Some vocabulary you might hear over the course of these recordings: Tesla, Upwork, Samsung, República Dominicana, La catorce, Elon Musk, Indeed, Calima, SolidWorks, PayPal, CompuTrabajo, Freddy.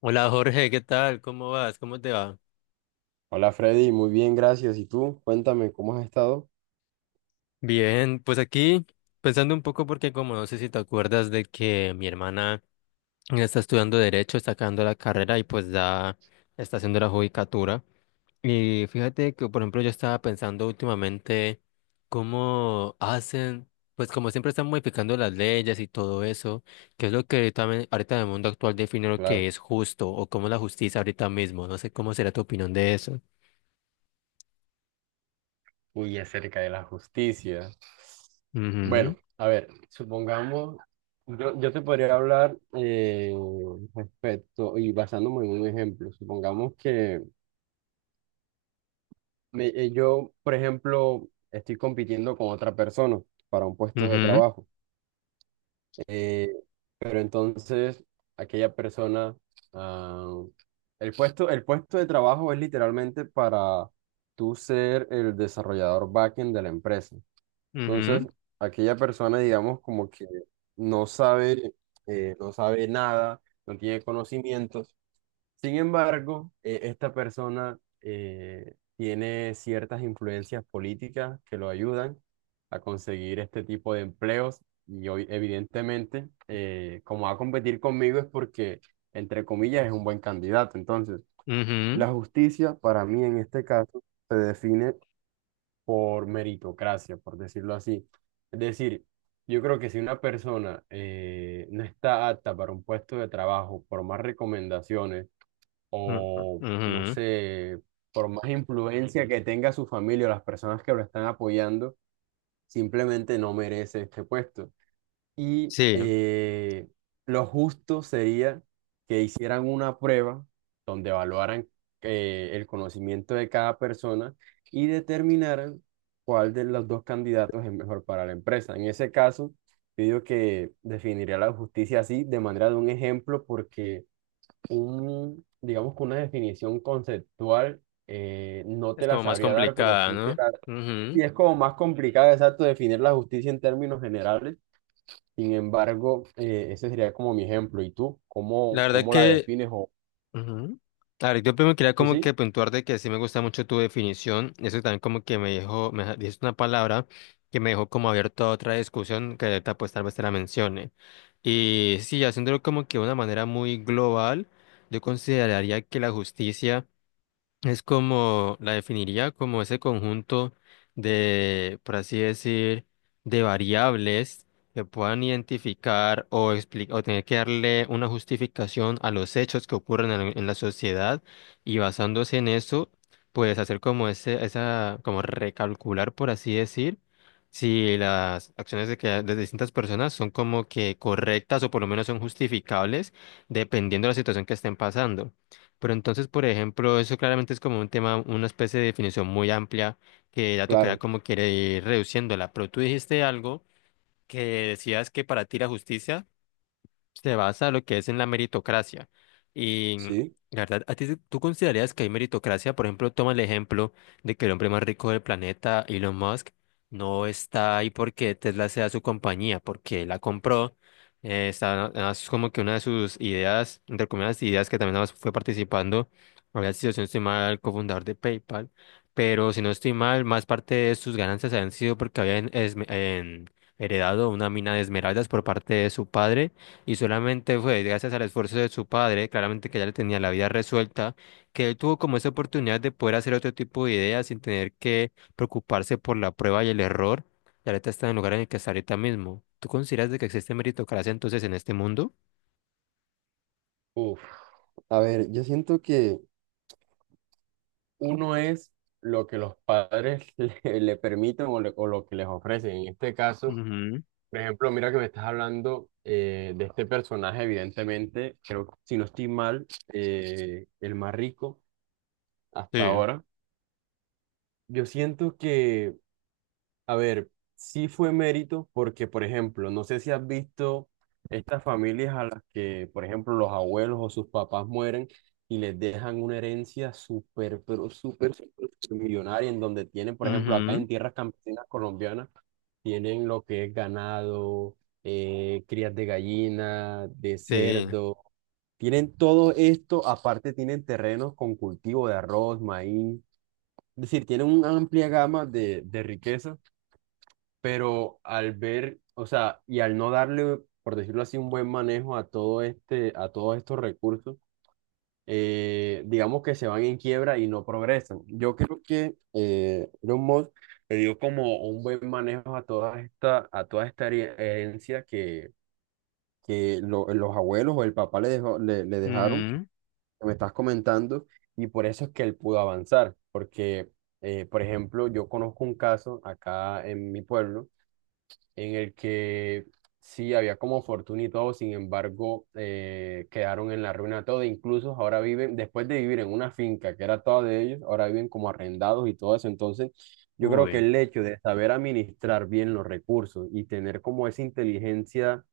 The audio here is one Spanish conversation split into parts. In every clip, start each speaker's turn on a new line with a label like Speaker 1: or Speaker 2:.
Speaker 1: Hola Jorge, ¿qué tal? ¿Cómo vas? ¿Cómo te va?
Speaker 2: Hola Freddy, muy bien, gracias. ¿Y tú? Cuéntame, ¿cómo has estado?
Speaker 1: Bien, pues aquí pensando un poco porque como no sé si te acuerdas de que mi hermana está estudiando derecho, está acabando la carrera y pues ya está haciendo la judicatura. Y fíjate que por ejemplo yo estaba pensando últimamente cómo hacen, pues como siempre están modificando las leyes y todo eso, que es lo que ahorita, ahorita en el mundo actual define lo que
Speaker 2: Claro.
Speaker 1: es justo o cómo la justicia ahorita mismo. No sé cómo será tu opinión de eso.
Speaker 2: Uy, acerca de la justicia. Bueno,
Speaker 1: Ujú.
Speaker 2: a ver, supongamos, yo te podría hablar respecto y basándome en un ejemplo. Supongamos que yo, por ejemplo, estoy compitiendo con otra persona para un puesto de trabajo. Eh, pero entonces, aquella persona, ah, el puesto de trabajo es literalmente para tú ser el desarrollador backend de la empresa.
Speaker 1: Ujú.
Speaker 2: Entonces, aquella persona, digamos, como que no sabe, no sabe nada, no tiene conocimientos. Sin embargo, esta persona tiene ciertas influencias políticas que lo ayudan a conseguir este tipo de empleos y hoy, evidentemente, como va a competir conmigo es porque, entre comillas, es un buen candidato. Entonces,
Speaker 1: Ujú.
Speaker 2: la justicia para mí en este caso se define por meritocracia, por decirlo así. Es decir, yo creo que si una persona no está apta para un puesto de trabajo por más recomendaciones, o no
Speaker 1: Ujú.
Speaker 2: sé, por más influencia que tenga su familia o las personas que lo están apoyando, simplemente no merece este puesto. Y
Speaker 1: Sí,
Speaker 2: lo justo sería que hicieran una prueba donde evaluaran el conocimiento de cada persona y determinaran cuál de los dos candidatos es mejor para la empresa. En ese caso, yo digo que definiría la justicia así, de manera de un ejemplo, porque un, digamos que una definición conceptual, no
Speaker 1: es
Speaker 2: te la
Speaker 1: como más
Speaker 2: sabría dar, pero
Speaker 1: complicada,
Speaker 2: sí te
Speaker 1: ¿no?
Speaker 2: la... Y
Speaker 1: Ujú.
Speaker 2: es como más complicado, exacto, definir la justicia en términos generales. Sin embargo, ese sería como mi ejemplo. ¿Y tú?
Speaker 1: La
Speaker 2: ¿Cómo,
Speaker 1: verdad
Speaker 2: cómo la
Speaker 1: que,
Speaker 2: defines? O...
Speaker 1: ujú. La verdad, yo primero quería
Speaker 2: Sí,
Speaker 1: como
Speaker 2: sí,
Speaker 1: que puntuar de que sí me gusta mucho tu definición. Eso también como que me dejó, me deja- dijiste una palabra que me dejó como abierto a otra discusión que ahorita pues tal vez te la mencione. Y sí, haciéndolo como que de una manera muy global, yo consideraría que la justicia es como, la definiría como ese conjunto de, por así decir, de variables que puedan identificar o, o tener que darle una justificación a los hechos que ocurren en la sociedad y basándose en eso, pues hacer como ese, esa, como recalcular, por así decir, si las acciones de, que, de distintas personas son como que correctas o por lo menos son justificables dependiendo de la situación que estén pasando. Pero entonces, por ejemplo, eso claramente es como un tema, una especie de definición muy amplia que ya tocará
Speaker 2: claro,
Speaker 1: como quiere ir reduciéndola. Pero tú dijiste algo que decías que para ti la justicia se basa lo que es en la meritocracia. Y
Speaker 2: sí.
Speaker 1: la verdad, ¿a ti tú considerarías que hay meritocracia? Por ejemplo, toma el ejemplo de que el hombre más rico del planeta, Elon Musk, no está ahí porque Tesla sea su compañía, porque la compró. Está, es como que una de sus ideas, entre comillas, ideas que también fue participando, había sido, si no estoy mal, cofundador de PayPal, pero si no estoy mal, más parte de sus ganancias habían sido porque habían heredado una mina de esmeraldas por parte de su padre y solamente fue gracias al esfuerzo de su padre, claramente que ya le tenía la vida resuelta, que él tuvo como esa oportunidad de poder hacer otro tipo de ideas sin tener que preocuparse por la prueba y el error. Y ahorita está en el lugar en el que está ahorita mismo. ¿Tú consideras de que existe meritocracia entonces en este mundo?
Speaker 2: Uf. A ver, yo siento que uno es lo que los padres le permiten o, o lo que les ofrecen. En este caso,
Speaker 1: Ujú.
Speaker 2: por ejemplo, mira que me estás hablando de este personaje, evidentemente, creo que si no estoy mal, el más rico hasta
Speaker 1: Sí.
Speaker 2: ahora. Yo siento que, a ver, sí fue mérito porque, por ejemplo, no sé si has visto estas familias a las que, por ejemplo, los abuelos o sus papás mueren y les dejan una herencia súper, pero súper, súper millonaria, en donde tienen, por ejemplo, acá en
Speaker 1: Ujú.
Speaker 2: tierras campesinas colombianas, tienen lo que es ganado, crías de gallina, de
Speaker 1: Sí.
Speaker 2: cerdo, tienen todo esto, aparte tienen terrenos con cultivo de arroz, maíz, es decir, tienen una amplia gama de riquezas, pero al ver, o sea, y al no darle, por decirlo así, un buen manejo a todo este, a todos estos recursos, digamos que se van en quiebra y no progresan. Yo creo que Elon Musk le dio como un buen manejo a toda esta herencia que los abuelos o el papá le dejó, le dejaron, que
Speaker 1: Ujú.
Speaker 2: me estás comentando, y por eso es que él pudo avanzar, porque, por ejemplo, yo conozco un caso acá en mi pueblo en el que sí había como fortuna y todo, sin embargo, quedaron en la ruina todo, incluso ahora viven, después de vivir en una finca que era toda de ellos, ahora viven como arrendados y todo eso. Entonces yo creo que
Speaker 1: Uy.
Speaker 2: el hecho de saber administrar bien los recursos y tener como esa inteligencia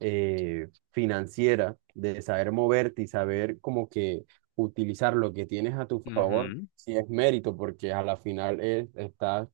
Speaker 2: financiera, de saber moverte y saber como que utilizar lo que tienes a tu favor,
Speaker 1: Ujú.
Speaker 2: sí es mérito, porque a la final es, estás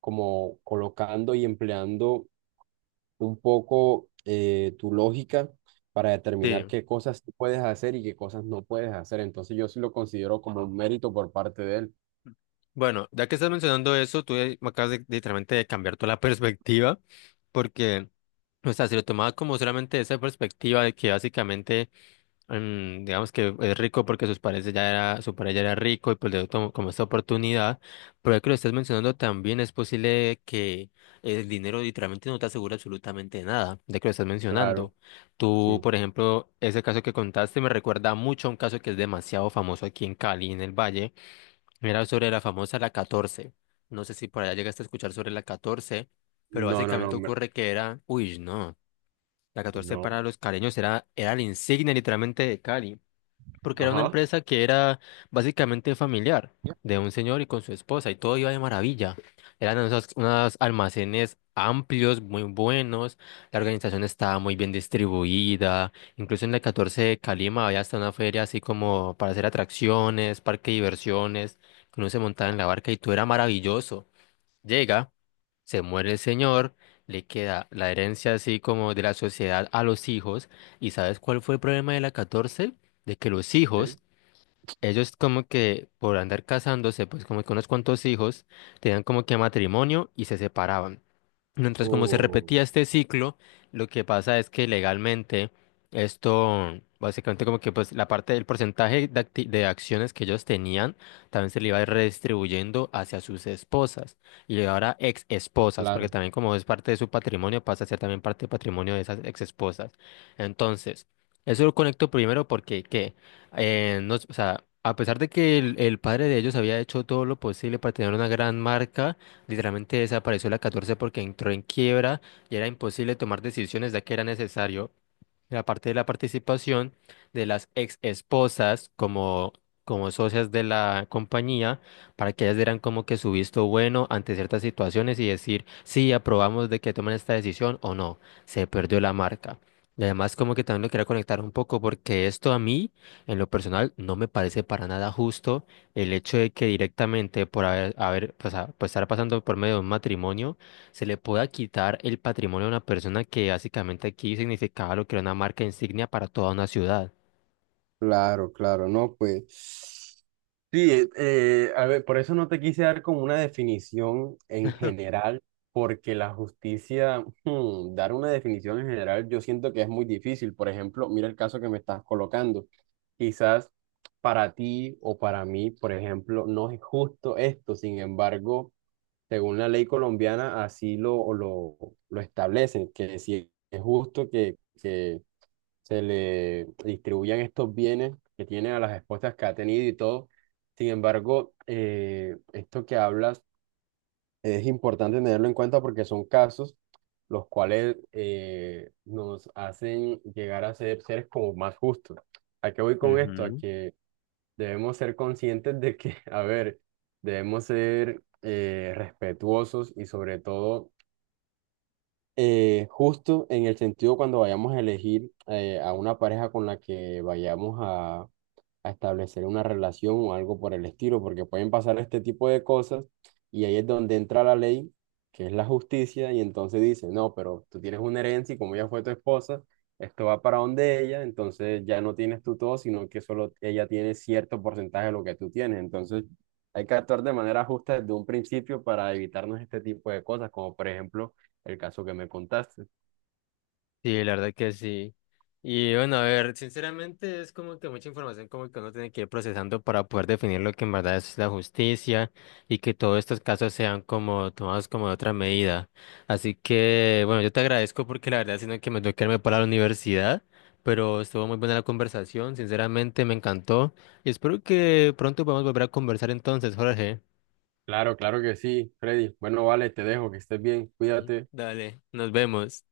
Speaker 2: como colocando y empleando un poco tu lógica para determinar
Speaker 1: Sí.
Speaker 2: qué cosas sí puedes hacer y qué cosas no puedes hacer. Entonces yo sí lo considero como un mérito por parte de él.
Speaker 1: Bueno, ya que estás mencionando eso, tú me acabas de, literalmente de cambiar toda la perspectiva, porque, o sea, si lo tomaba como solamente esa perspectiva de que básicamente, digamos que es rico porque sus padres ya era, su padre ya era rico y pues le dio como esta oportunidad, pero ya que lo estás mencionando también es posible que el dinero literalmente no te asegure absolutamente nada, de que lo estás
Speaker 2: Claro,
Speaker 1: mencionando. Tú,
Speaker 2: sí.
Speaker 1: por ejemplo, ese caso que contaste me recuerda mucho a un caso que es demasiado famoso aquí en Cali, en el Valle, era sobre la famosa La catorce. No sé si por allá llegaste a escuchar sobre La catorce. Pero
Speaker 2: No, no, no,
Speaker 1: básicamente
Speaker 2: me-
Speaker 1: ocurre que uy, no. La catorce
Speaker 2: no.
Speaker 1: para los caleños era la insignia literalmente de Cali, porque era una
Speaker 2: Ajá.
Speaker 1: empresa que era básicamente familiar de un señor y con su esposa y todo iba de maravilla. Eran unos almacenes amplios, muy buenos, la organización estaba muy bien distribuida, incluso en la catorce de Calima había hasta una feria así como para hacer atracciones, parque de diversiones, que uno se montaba en la barca y todo era maravilloso. Llega, se muere el señor, le queda la herencia así como de la sociedad a los hijos. ¿Y sabes cuál fue el problema de la catorce? De que los hijos,
Speaker 2: ¿Qué?
Speaker 1: ellos como que por andar casándose, pues como que unos cuantos hijos, tenían como que matrimonio y se separaban. Mientras como se
Speaker 2: Oh,
Speaker 1: repetía este ciclo, lo que pasa es que legalmente esto, básicamente como que pues la parte del porcentaje de, de acciones que ellos tenían, también se le iba redistribuyendo hacia sus esposas y ahora ex esposas, porque
Speaker 2: claro.
Speaker 1: también como es parte de su patrimonio, pasa a ser también parte del patrimonio de esas ex esposas. Entonces, eso lo conecto primero porque qué, no, o sea, a pesar de que el padre de ellos había hecho todo lo posible para tener una gran marca, literalmente desapareció la 14 porque entró en quiebra y era imposible tomar decisiones ya que era necesario la parte de la participación de las ex esposas como, como socias de la compañía, para que ellas dieran como que su visto bueno ante ciertas situaciones y decir, sí, aprobamos de que tomen esta decisión o no, se perdió la marca. Y además como que también lo quería conectar un poco porque esto a mí, en lo personal, no me parece para nada justo el hecho de que directamente por haber pues, pues, estar pasando por medio de un matrimonio, se le pueda quitar el patrimonio a una persona que básicamente aquí significaba lo que era una marca insignia para toda una ciudad.
Speaker 2: Claro, claro, no, pues sí, a ver, por eso no te quise dar como una definición en general, porque la justicia, hmm, dar una definición en general, yo siento que es muy difícil. Por ejemplo, mira el caso que me estás colocando. Quizás para ti o para mí, por ejemplo, no es justo esto. Sin embargo, según la ley colombiana, así lo establecen, que si es justo que se le distribuyan estos bienes que tiene a las esposas que ha tenido y todo. Sin embargo, esto que hablas es importante tenerlo en cuenta porque son casos los cuales nos hacen llegar a ser seres como más justos. ¿A qué voy con esto? A que debemos ser conscientes de que, a ver, debemos ser respetuosos y sobre todo justo en el sentido cuando vayamos a elegir a una pareja con la que vayamos a establecer una relación o algo por el estilo, porque pueden pasar este tipo de cosas y ahí es donde entra la ley, que es la justicia, y entonces dice, no, pero tú tienes una herencia y como ella fue tu esposa, esto va para donde ella, entonces ya no tienes tú todo, sino que solo ella tiene cierto porcentaje de lo que tú tienes. Entonces hay que actuar de manera justa desde un principio para evitarnos este tipo de cosas, como por ejemplo el caso que me contaste.
Speaker 1: Sí, la verdad que sí. Y bueno, a ver, sinceramente es como que mucha información como que uno tiene que ir procesando para poder definir lo que en verdad es la justicia y que todos estos casos sean como tomados como de otra medida. Así que, bueno, yo te agradezco porque la verdad sino que me tengo que irme para la universidad, pero estuvo muy buena la conversación, sinceramente me encantó y espero que pronto podamos volver a conversar entonces, Jorge.
Speaker 2: Claro, claro que sí, Freddy. Bueno, vale, te dejo, que estés bien,
Speaker 1: Sí.
Speaker 2: cuídate.
Speaker 1: Dale, nos vemos.